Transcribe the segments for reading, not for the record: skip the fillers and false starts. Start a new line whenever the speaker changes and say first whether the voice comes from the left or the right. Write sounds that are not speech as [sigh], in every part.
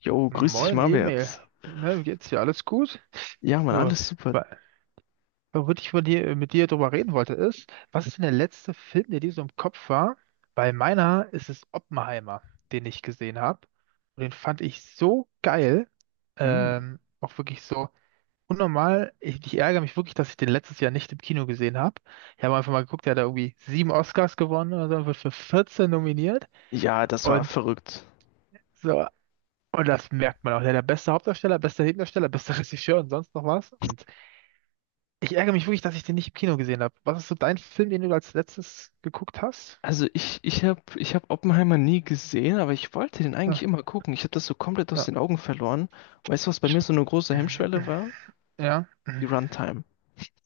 left: Jo, grüß dich,
right: Moin Emil,
left: Marwärts.
right: na, wie geht's dir? Alles gut?
left: Ja, Mann,
right: So,
left: alles super.
right: wa- worüber ich von dir, mit dir drüber reden wollte, ist, was ist denn der letzte Film, der dir so im Kopf war? Bei meiner ist es Oppenheimer, den ich gesehen habe. Und den fand ich so geil.
left: Hm.
right: Auch wirklich so unnormal. Ich ärgere mich wirklich, dass ich den letztes Jahr nicht im Kino gesehen habe. Ich habe einfach mal geguckt, der hat da irgendwie sieben Oscars gewonnen oder so, und wird für 14 nominiert.
left: Ja, das war
right: Und
left: verrückt.
right: so, und das merkt man auch. Der beste Hauptdarsteller, bester Nebendarsteller, bester [laughs] Regisseur und sonst noch was. Und ich ärgere mich wirklich, dass ich den nicht im Kino gesehen habe. Was ist so dein Film, den du als letztes geguckt hast?
left: Also ich hab Oppenheimer nie gesehen, aber ich wollte den eigentlich
right: Ja.
left: immer gucken. Ich habe das so komplett aus
right: Ja.
left: den Augen verloren. Weißt du, was bei mir so eine große Hemmschwelle war?
right: [laughs] Ja,
left: Die Runtime.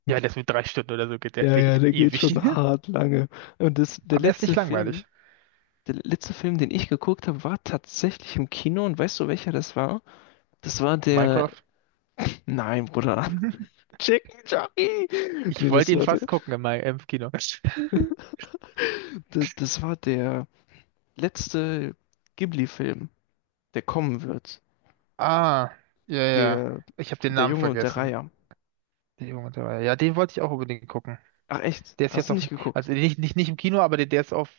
right: ja, der ist mit drei Stunden oder so, geht der,
left: Ja,
right: der
left: ja,
right: geht
left: der geht
right: ewig.
left: schon
right: [laughs]
left: hart lange. Und das,
right: Aber er ist nicht langweilig.
left: Der letzte Film, den ich geguckt habe, war tatsächlich im Kino. Und weißt du, welcher das war? Das war der...
right: Minecraft.
left: Nein, Bruder.
right: [laughs]
left: [laughs] Chicken Jockey!
right: Ich
left: Nee, das
right: wollte ihn
left: war der...
right: fast gucken im, im Kino. [laughs]
left: Das, das war der... letzte Ghibli-Film, der kommen wird.
right: Ah, ja, ja.
left: Der,
right: Ich habe den
left: Der
right: Namen
left: Junge und der
right: vergessen.
left: Reiher.
right: Die Jugend- dabei. Ja, den wollte ich auch unbedingt gucken.
left: Ach echt?
right: Der ist jetzt
left: Hast du
right: auf,
left: nicht geguckt?
right: also nicht im Kino, aber der ist auf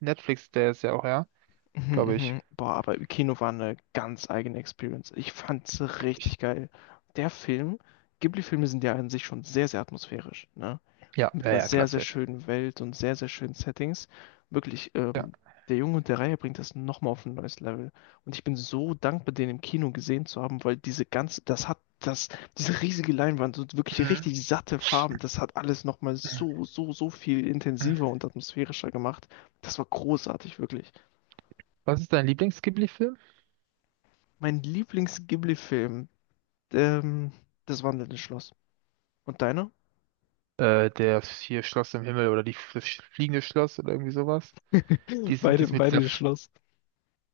right: Netflix, der ist ja auch, ja,
left: Mhm,
right: glaube ich.
left: mhm. Boah, aber im Kino war eine ganz eigene Experience. Ich fand's
right: Glaub ich.
left: richtig geil. Der Film, Ghibli-Filme sind ja an sich schon sehr, sehr atmosphärisch, ne?
right: Ja,
left: Mit
right: ja,
left: einer
right: ja,
left: sehr,
right: klar,
left: sehr
right: safe.
left: schönen Welt und sehr, sehr schönen Settings. Wirklich, der Junge und der Reihe bringt das nochmal auf ein neues Level. Und ich bin so dankbar, den im Kino gesehen zu haben, weil diese ganze, das hat das, diese riesige Leinwand und wirklich
right: Mhm.
left: richtig satte Farben, das hat alles nochmal so, so, so viel intensiver und atmosphärischer gemacht. Das war großartig, wirklich.
right: Was ist dein Lieblings-Ghibli-Film?
left: Mein Lieblings-Ghibli-Film, ähm, das wandelnde Schloss. Und deiner?
right: Der ist hier Schloss im Himmel oder die, das fliegende Schloss oder irgendwie sowas.
left: [laughs]
right: Dies,
left: Beide
right: dies mit dieser,
left: bei Schloss.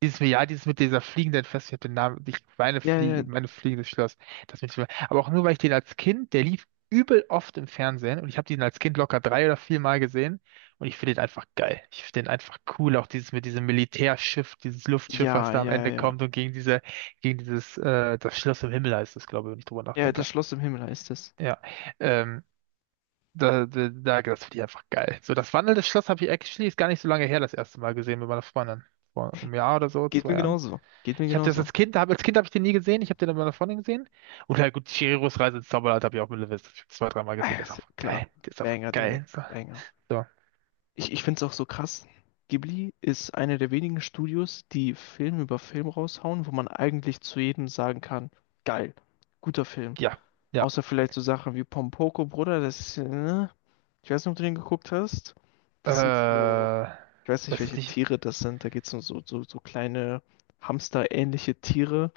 right: dieses, ja, dieses mit dieser fliegenden Fest, ich hab den Namen, ich meine
left: Ja, ja,
right: Fliege, meine fliegendes Schloss, das mit, aber auch nur, weil ich den als Kind, der lief übel oft im Fernsehen und ich habe den als Kind locker drei oder vier Mal gesehen und ich finde den einfach geil. Ich finde den einfach cool, auch dieses mit diesem Militärschiff, dieses Luftschiff, was
left: ja,
right: da am
left: ja,
right: Ende
left: ja.
right: kommt und gegen diese, gegen dieses, das Schloss im Himmel heißt es, glaube ich, wenn ich drüber
left: Ja, das
right: nachdenke.
left: Schloss im Himmel heißt es.
right: Ja, ähm, das finde ich einfach geil. So, das wandelnde Schloss habe ich actually, ist gar nicht so lange her, das erste Mal gesehen mit meiner Freundin. Vor einem Jahr oder so,
left: Geht
right: zwei
left: mir
right: Jahren.
left: genauso. Geht mir
right: Ich habe das
left: genauso.
right: als Kind, als Kind habe ich den nie gesehen. Ich habe den aber bei einer Freundin gesehen. Und oder gut, Chihiros Reise ins Zauberland habe ich auch mit Lewis zwei, dreimal
left: Ah,
right: gesehen.
left: ja,
right: Der ist
left: ist ja
right: einfach
left: klar.
right: geil. Der ist einfach
left: Banger, Digga,
right: geil. So,
left: Banger.
right: so.
left: Ich find's auch so krass. Ghibli ist einer der wenigen Studios, die Film über Film raushauen, wo man eigentlich zu jedem sagen kann, geil, guter Film.
right: Ja, ja.
left: Außer vielleicht so Sachen wie Pompoko, Bruder, das ist, ich weiß nicht, ob du den geguckt hast.
right: Äh,
left: Das sind so, ich weiß nicht,
right: Weiß ich
left: welche
right: nicht.
left: Tiere das sind. Da geht's um so, so, so kleine Hamster-ähnliche Tiere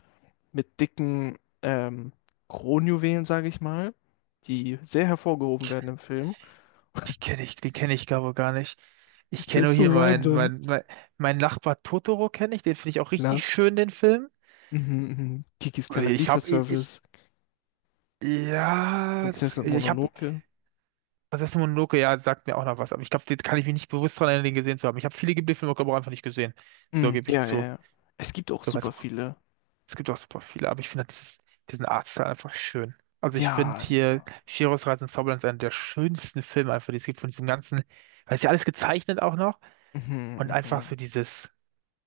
left: mit dicken Kronjuwelen, sage ich mal, die sehr hervorgehoben werden im Film.
right: Die kenne ich gar wohl gar nicht. Ich
left: Der
right: kenne
left: ist
right: nur
left: so
right: hier meinen,
left: random.
right: mein, mein Nachbar Totoro kenne ich. Den finde ich auch
left: Klar.
right: richtig schön, den Film.
left: Mhm, mhm. Kikis
right: Und
left: kleiner
right: ich habe,
left: Lieferservice,
right: ja, das,
left: Prinzessin
right: ich habe,
left: Mononoke.
right: Prinzessin Mononoke, ja, sagt mir auch noch was. Aber ich glaube, den kann ich mich nicht bewusst daran erinnern, den gesehen zu haben. Ich habe viele Ghibli-Filme, glaube ich, auch einfach nicht gesehen. So
left: Mhm,
right: gebe ich
left: ja, ja,
right: zu.
left: ja. Es gibt auch
right: Soweit
left: super
right: auch.
left: viele.
right: Es gibt auch super viele, aber ich finde dieses, diesen Artstyle einfach schön. Also ich finde
left: Ja,
right: hier
left: ja.
right: Chihiros Reise ins Zauberland ist einer der schönsten Filme einfach, die es gibt von diesem ganzen, weil es ja alles gezeichnet auch noch
left: Mhm,
right: und einfach
left: mhm.
right: so dieses,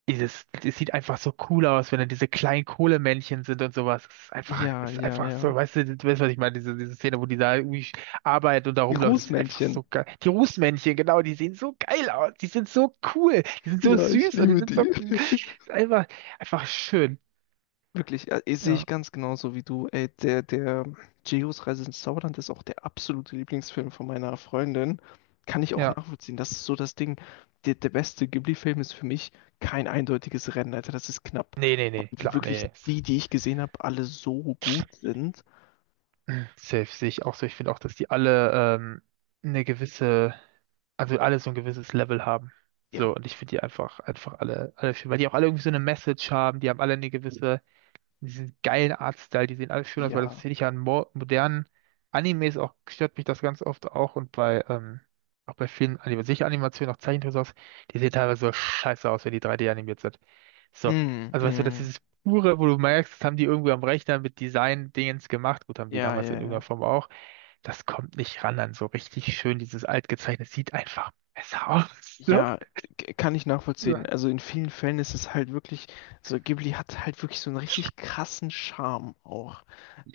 right: dieses, es sieht einfach so cool aus, wenn dann diese kleinen Kohlemännchen sind und sowas.
left: Ja,
right: Es ist
left: ja,
right: einfach so,
left: ja.
right: weißt du, du weißt, was ich meine, diese Szene, wo die da irgendwie arbeitet und da
left: Die
right: rumläuft, das sieht einfach
left: Rußmännchen.
right: so geil. Die Rußmännchen, genau, die sehen so geil aus, die sind so cool, die sind so
left: Ja, ich
right: süß und die
left: liebe
right: sind so,
left: die. [laughs]
right: einfach, einfach schön.
left: Wirklich, ja, eh, sehe ich
right: Ja.
left: ganz genauso wie du. Ey, der Chihiros Reise ins Zauberland ist auch der absolute Lieblingsfilm von meiner Freundin. Kann ich auch
right: Ja,
left: nachvollziehen. Das ist so das Ding. Der beste Ghibli-Film ist für mich kein eindeutiges Rennen, Alter. Das ist knapp.
right: nee, nee, nee,
left: Weil
right: klar,
left: wirklich
right: nee. [clears throat] s-
left: die, die ich gesehen habe, alle so gut sind.
right: Safe sehe ich auch so. Ich finde auch, dass die alle ähm, eine gewisse, also alle so ein gewisses Level haben.
left: Ja.
right: So, und ich finde die einfach, einfach alle, alle schön, weil die auch alle irgendwie so eine Message haben, die haben alle eine gewisse, diesen geilen Artstyle, die sehen alle schön aus, weil das
left: Ja.
right: finde ich ja an mo modernen Animes auch, stört mich das ganz oft auch und bei, auch bei vielen, Anim- sicher Animationen, auch Zeichentrickserien, aus, die sehen teilweise so scheiße aus, wenn die 3D animiert sind. So,
left: Mm,
right: also weißt du, das ist
left: mm.
right: dieses pure, wo du merkst, das haben die irgendwo am Rechner mit Design-Dingens gemacht. Gut, haben die
left: Ja,
right: damals
left: ja,
right: in irgendeiner
left: ja.
right: Form auch. Das kommt nicht ran an so richtig schön, dieses altgezeichnete. Sieht einfach besser aus. [laughs] So.
left: Ja, kann ich nachvollziehen. Also in vielen Fällen ist es halt wirklich, so Ghibli hat halt wirklich so einen richtig krassen Charme auch.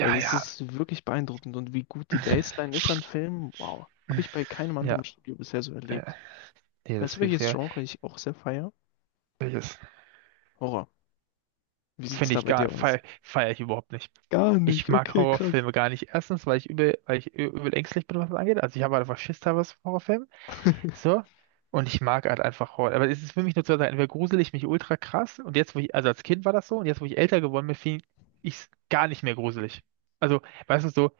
left: Das
right: ja.
left: ist wirklich beeindruckend und wie gut die Baseline ist an Filmen, wow.
right: Ja,
left: Habe ich bei keinem
right: ja.
left: anderen Studio bisher so
right: äh,
left: erlebt.
right: Nee,
left: Weißt
right: das
left: du,
right: hilft
left: welches
right: mir.
left: Genre ich auch sehr feier?
right: Das
left: Horror. Wie sieht's
right: finde
left: da
right: ich
left: bei
right: gar,
left: dir aus?
right: feier ich überhaupt nicht.
left: Gar
right: Ich
left: nicht,
right: mag
left: okay, krass.
right: Horrorfilme gar nicht. Erstens, weil ich übel, weil ich übel ängstlich bin, was das angeht. Also ich habe halt einfach Schiss teilweise vor.
left: [laughs]
right: So. Und ich mag halt einfach Horror. Aber es ist für mich nur zwei Sachen. Entweder grusel ich mich ultra krass und jetzt, wo ich, also als Kind war das so, und jetzt, wo ich älter geworden bin, finde ich es gar nicht mehr gruselig. Also, weißt du, so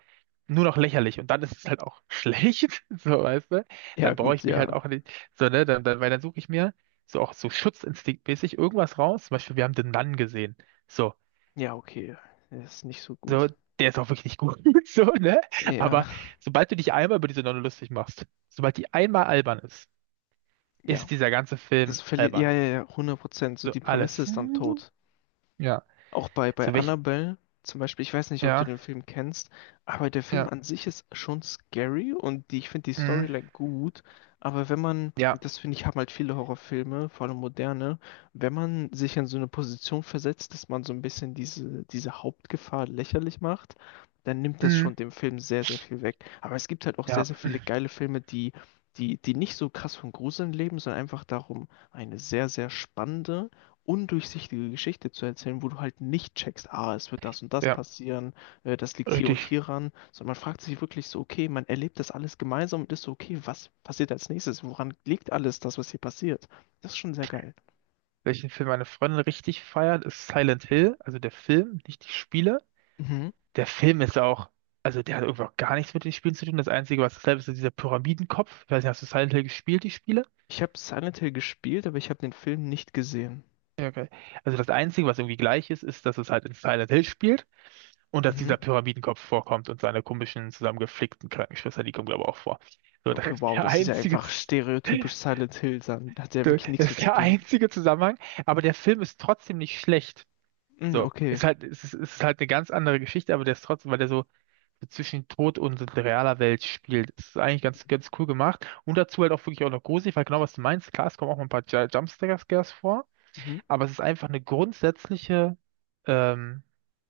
right: nur noch lächerlich. Und dann ist es halt auch [laughs] schlecht, so, weißt du.
left: Ja,
right: Dann brauche
left: gut,
right: ich mich halt
left: ja.
right: auch nicht, so, ne, dann, weil dann suche ich mir so auch so schutzinstinktmäßig irgendwas raus. Zum Beispiel, wir haben den Mann gesehen. So,
left: Ja, okay. Das ist nicht so
right: so,
left: gut.
right: der ist auch wirklich nicht gut, [laughs] so, ne.
left: Ja,
right: Aber sobald du dich einmal über diese Nonne lustig machst, sobald die einmal albern ist, ist
left: ja.
right: dieser ganze
left: Das
right: Film
left: verliert, ja,
right: albern.
left: ja, ja, 100%. So
right: So
left: die Prämisse
right: alles.
left: ist dann
right: Mhm.
left: tot.
right: Ja.
left: Auch bei
right: Zu welchen.
left: Annabelle zum Beispiel, ich weiß nicht, ob du
right: Ja,
left: den Film kennst, aber der Film
right: ja.
left: an sich ist schon scary und die, ich finde die
right: Mm,
left: Storyline gut. Aber wenn man,
right: ja.
left: das finde ich, haben halt viele Horrorfilme, vor allem moderne, wenn man sich in so eine Position versetzt, dass man so ein bisschen diese Hauptgefahr lächerlich macht, dann nimmt das
right: Mm,
left: schon dem Film sehr, sehr viel weg. Aber es gibt halt auch sehr,
right: ja.
left: sehr viele geile Filme, die nicht so krass von Gruseln leben, sondern einfach darum, eine sehr, sehr spannende undurchsichtige Geschichte zu erzählen, wo du halt nicht checkst, ah, es wird das und das
right: Ja.
left: passieren, das liegt hier und
right: Richtig.
left: hier ran, sondern man fragt sich wirklich so, okay, man erlebt das alles gemeinsam und ist so, okay, was passiert als nächstes? Woran liegt alles das, was hier passiert? Das ist schon sehr geil.
right: Welchen Film meine Freundin richtig feiert, ist Silent Hill, also der Film, nicht die Spiele.
left: Mhm.
right: Der Film ist auch, also der hat irgendwie auch gar nichts mit den Spielen zu tun. Das Einzige, was dasselbe ist, ist dieser Pyramidenkopf. Ich weiß nicht, hast du Silent Hill gespielt, die Spiele?
left: Ich habe Silent Hill gespielt, aber ich habe den Film nicht gesehen.
right: Ja, okay. Also das Einzige, was irgendwie gleich ist, ist, dass es halt in Silent Hill spielt. Und dass
left: Mhm.
right: dieser Pyramidenkopf vorkommt und seine komischen, zusammengeflickten Krankenschwester, die kommen, glaube ich, auch vor. So,
left: Ja,
right: das
left: okay,
right: ist
left: wow,
right: der
left: das ist ja
right: einzige,
left: einfach stereotypisch Silent Hill, dann hat ja wirklich nichts
right: Das
left: mehr
right: ist
left: zu
right: der
left: tun.
right: einzige Zusammenhang. Aber der Film ist trotzdem nicht schlecht.
left: Mhm,
right: So,
left: okay.
right: ist halt, es ist halt eine ganz andere Geschichte, aber der ist trotzdem, weil der so so zwischen Tod und so realer Welt spielt. Das ist eigentlich ganz, ganz cool gemacht. Und dazu halt auch wirklich auch noch gruselig, weil genau was du meinst, klar, es kommen auch mal ein paar Jumpscares vor,
left: Mhm.
right: aber es ist einfach eine grundsätzliche ähm,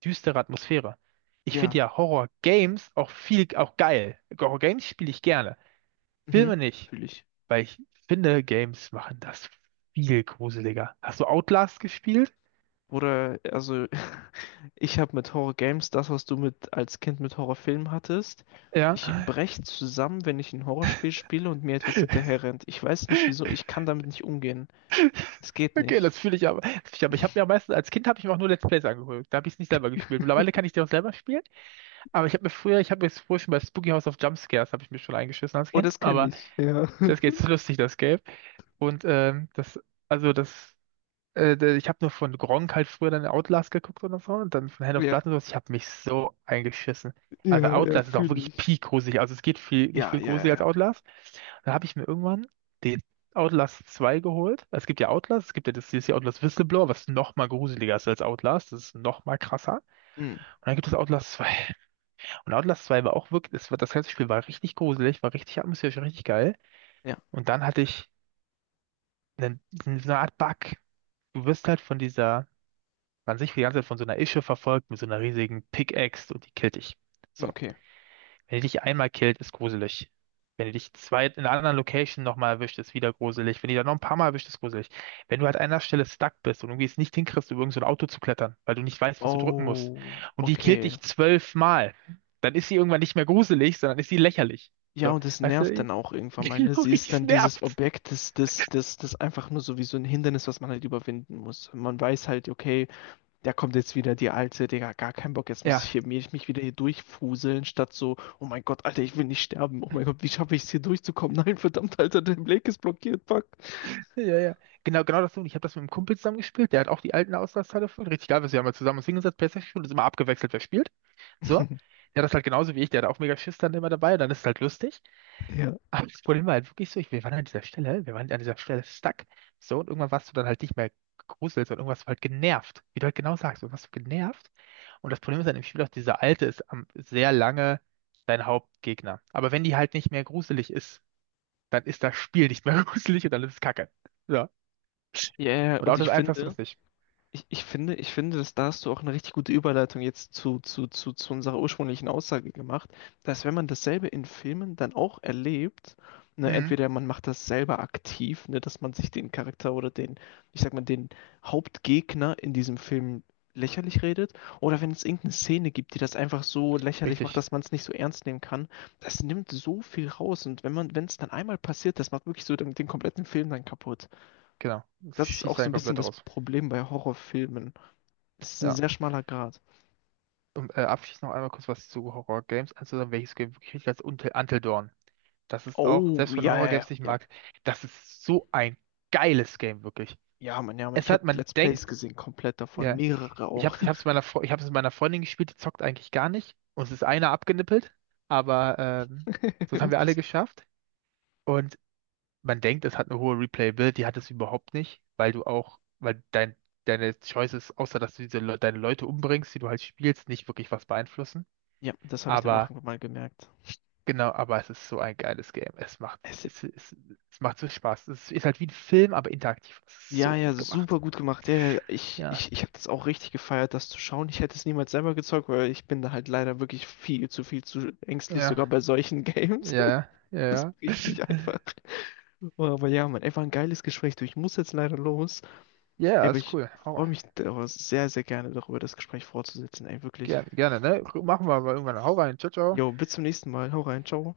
right: düstere Atmosphäre. Ich finde
left: Ja,
right: ja Horror-Games auch viel, auch geil. Horror-Games spiele ich gerne.
left: mhm.
right: Filme nicht,
left: Fühle ich.
right: weil ich finde, Games machen das viel gruseliger. Hast du Outlast gespielt?
left: Oder, also, ich habe mit Horror Games das, was du mit als Kind mit Horrorfilmen hattest.
right: Ja.
left: Ich breche zusammen, wenn ich ein Horrorspiel spiele und mir etwas
right: [laughs]
left: hinterherrennt. Ich weiß nicht wieso, ich kann damit nicht umgehen. Es geht
right: Okay,
left: nicht.
right: das fühle ich aber. Das fühl ich, aber ich habe mir meistens, als Kind habe ich mir auch nur Let's Plays angeguckt. Da habe ich es nicht selber gespielt. Mittlerweile kann ich die
left: [laughs]
right: auch selber spielen. Aber ich habe mir früher, ich habe mir früher schon bei Spooky House of Jumpscares, habe ich mir schon eingeschissen als
left: Oh,
right: Kind.
left: das kenne
right: Aber
left: ich. Ja.
right: das
left: [laughs]
right: geht lustig, das Game. Und also das, ich habe nur von Gronkh halt früher dann Outlast geguckt oder so und dann von Hand of
left: Ja,
right: Blood und sowas. Ich habe mich so eingeschissen. Aber
left: ja, ja,
right: Outlast ist auch
left: fühle
right: wirklich
left: ich.
right: peak gruselig. Also es geht viel, nicht
left: Ja,
right: viel
left: ja, ja.
right: gruseliger als
left: Ja,
right: Outlast. Dann habe ich mir irgendwann den Outlast 2 geholt. Es gibt ja Outlast, es gibt ja das DLC Outlast Whistleblower, was noch mal gruseliger ist als Outlast. Das ist noch mal krasser.
left: hm.
right: Und dann gibt es Outlast 2. Und Outlast 2 war auch wirklich, das, war- das ganze Spiel war richtig gruselig, war richtig atmosphärisch, richtig geil.
left: Ja,
right: Und dann hatte ich eine, so eine Art Bug. Du wirst halt von dieser, man sich die ganze Zeit von so einer Ische verfolgt mit so einer riesigen Pickaxe und die killt dich. So.
left: okay.
right: Wenn die dich einmal killt, ist gruselig. Wenn die dich zwei in einer anderen Location nochmal erwischt, ist wieder gruselig. Wenn die dann noch ein paar Mal erwischt, ist gruselig. Wenn du halt an einer Stelle stuck bist und irgendwie es nicht hinkriegst, über irgend so ein Auto zu klettern, weil du nicht weißt, was du drücken musst,
left: Oh,
right: und die killt
left: okay.
right: dich zwölfmal, dann ist sie irgendwann nicht mehr gruselig, sondern ist sie lächerlich.
left: Ja,
right: So,
left: und es
right: weißt
left: nervt
right: du,
left: dann auch
right: [laughs]
left: irgendwann mal, ne?
right: genau
left: Sie ist
right: richtig
left: dann dieses
right: nervt.
left: Objekt, das einfach nur so wie so ein Hindernis, was man halt überwinden muss. Man weiß halt, okay, da kommt jetzt wieder die alte, Digga, gar keinen Bock, jetzt muss ich
right: Ja.
left: hier, mich wieder hier durchfuseln, statt so, oh mein Gott, Alter, ich will nicht sterben, oh mein Gott, wie schaffe ich es hier durchzukommen? [laughs] Nein, verdammt, Alter, der Blake ist blockiert, fuck.
right: Ja, ja. Ja. Genau, genau das so. Und ich habe das mit einem Kumpel zusammen gespielt. Der hat auch die alten Auslastteile voll. Richtig geil, wir haben mal zusammen uns hingesetzt, PlayStation gespielt und sind immer abgewechselt, wer spielt. So.
left: [laughs]
right: Der hat das halt genauso wie ich. Der hat auch mega Schiss dann immer dabei. Und dann ist es halt lustig.
left: Ja.
right: Aber das Problem war halt wirklich so, ich, wir waren an dieser Stelle, wir waren an dieser Stelle stuck. So. Und irgendwann warst du dann halt nicht mehr gegruselt, sondern irgendwas war halt genervt. Wie du halt genau sagst, du warst genervt. Und das Problem ist dann im Spiel auch, dieser Alte ist am, sehr lange dein Hauptgegner. Aber wenn die halt nicht mehr gruselig ist, dann ist das Spiel nicht mehr [laughs] gruselig und dann ist es Kacke. So.
left: Ja, yeah,
right: Und
left: und
right: Auto
left: ich
right: das eins hast du
left: finde,
right: das nicht.
left: ich finde, dass da hast du auch eine richtig gute Überleitung jetzt zu unserer ursprünglichen Aussage gemacht, dass wenn man dasselbe in Filmen dann auch erlebt, ne,
right: Mhm.
left: entweder man macht das selber aktiv, ne, dass man sich den Charakter oder den, ich sag mal, den Hauptgegner in diesem Film lächerlich redet, oder wenn es irgendeine Szene gibt, die das einfach so lächerlich macht,
right: Richtig,
left: dass man es nicht so ernst nehmen kann, das nimmt so viel raus. Und wenn man, wenn es dann einmal passiert, das macht wirklich so den kompletten Film dann kaputt.
right: genau. Das
left: Das ist auch
right: schießt
left: so
right: dann
left: ein bisschen
right: komplett
left: das
right: raus.
left: Problem bei Horrorfilmen. Es ist ein
right: Ja.
left: sehr schmaler Grat.
right: Und abschließend noch einmal kurz was zu Horror-Games. Also welches Game wirklich richtig als Until Dawn. Das ist auch,
left: Oh,
right: selbst wenn
left: ja, ja, ja.
right: Horror-Games nicht
left: Ja,
right: mag, das ist so ein geiles Game, wirklich.
left: ja, Mann, ja, Mann.
right: Es
left: Ich habe
right: hat, man
left: Let's Plays
right: denkt,
left: gesehen, komplett davon.
right: ja,
left: Mehrere
right: ich
left: auch.
right: hab's, ich hab's mit meiner Freundin gespielt, die zockt eigentlich gar nicht. Uns ist einer abgenippelt, aber das
left: [laughs]
right: haben wir alle
left: Ups.
right: geschafft. Und man denkt, es hat eine hohe Replayability, hat es überhaupt nicht, weil du auch, weil dein, deine Choices, außer dass du diese, deine Leute umbringst, die du halt spielst, nicht wirklich was beeinflussen.
left: Ja, das habe ich dann auch
right: Aber
left: irgendwann mal gemerkt.
right: genau, aber es ist so ein geiles Game. Es macht,
left: Es,
right: es macht so Spaß. Es ist halt wie ein Film, aber interaktiv. Es ist
left: ja,
right: so
left: ja,
right: gut gemacht.
left: super gut gemacht. Ja, ja, ich,
right: Ja,
left: ich, ich habe das auch richtig gefeiert, das zu schauen. Ich hätte es niemals selber gezockt, weil ich bin da halt leider wirklich viel zu ängstlich, sogar
right: ja,
left: bei solchen Games.
right: ja, ja,
left: [laughs]
right: ja,
left: Richtig einfach. Oh, aber ja, Mann, ey, war ein geiles Gespräch. Du, ich muss jetzt leider los. Ey,
right: ja,
left: aber
right: ist
left: ich
right: cool. Hau,
left: freue mich sehr, sehr gerne darüber, das Gespräch fortzusetzen. Ey, wirklich.
right: gerne, gerne, ne? Machen wir mal irgendwann. Hau rein. Ciao, ciao.
left: Jo, bis zum nächsten Mal. Hau rein, ciao.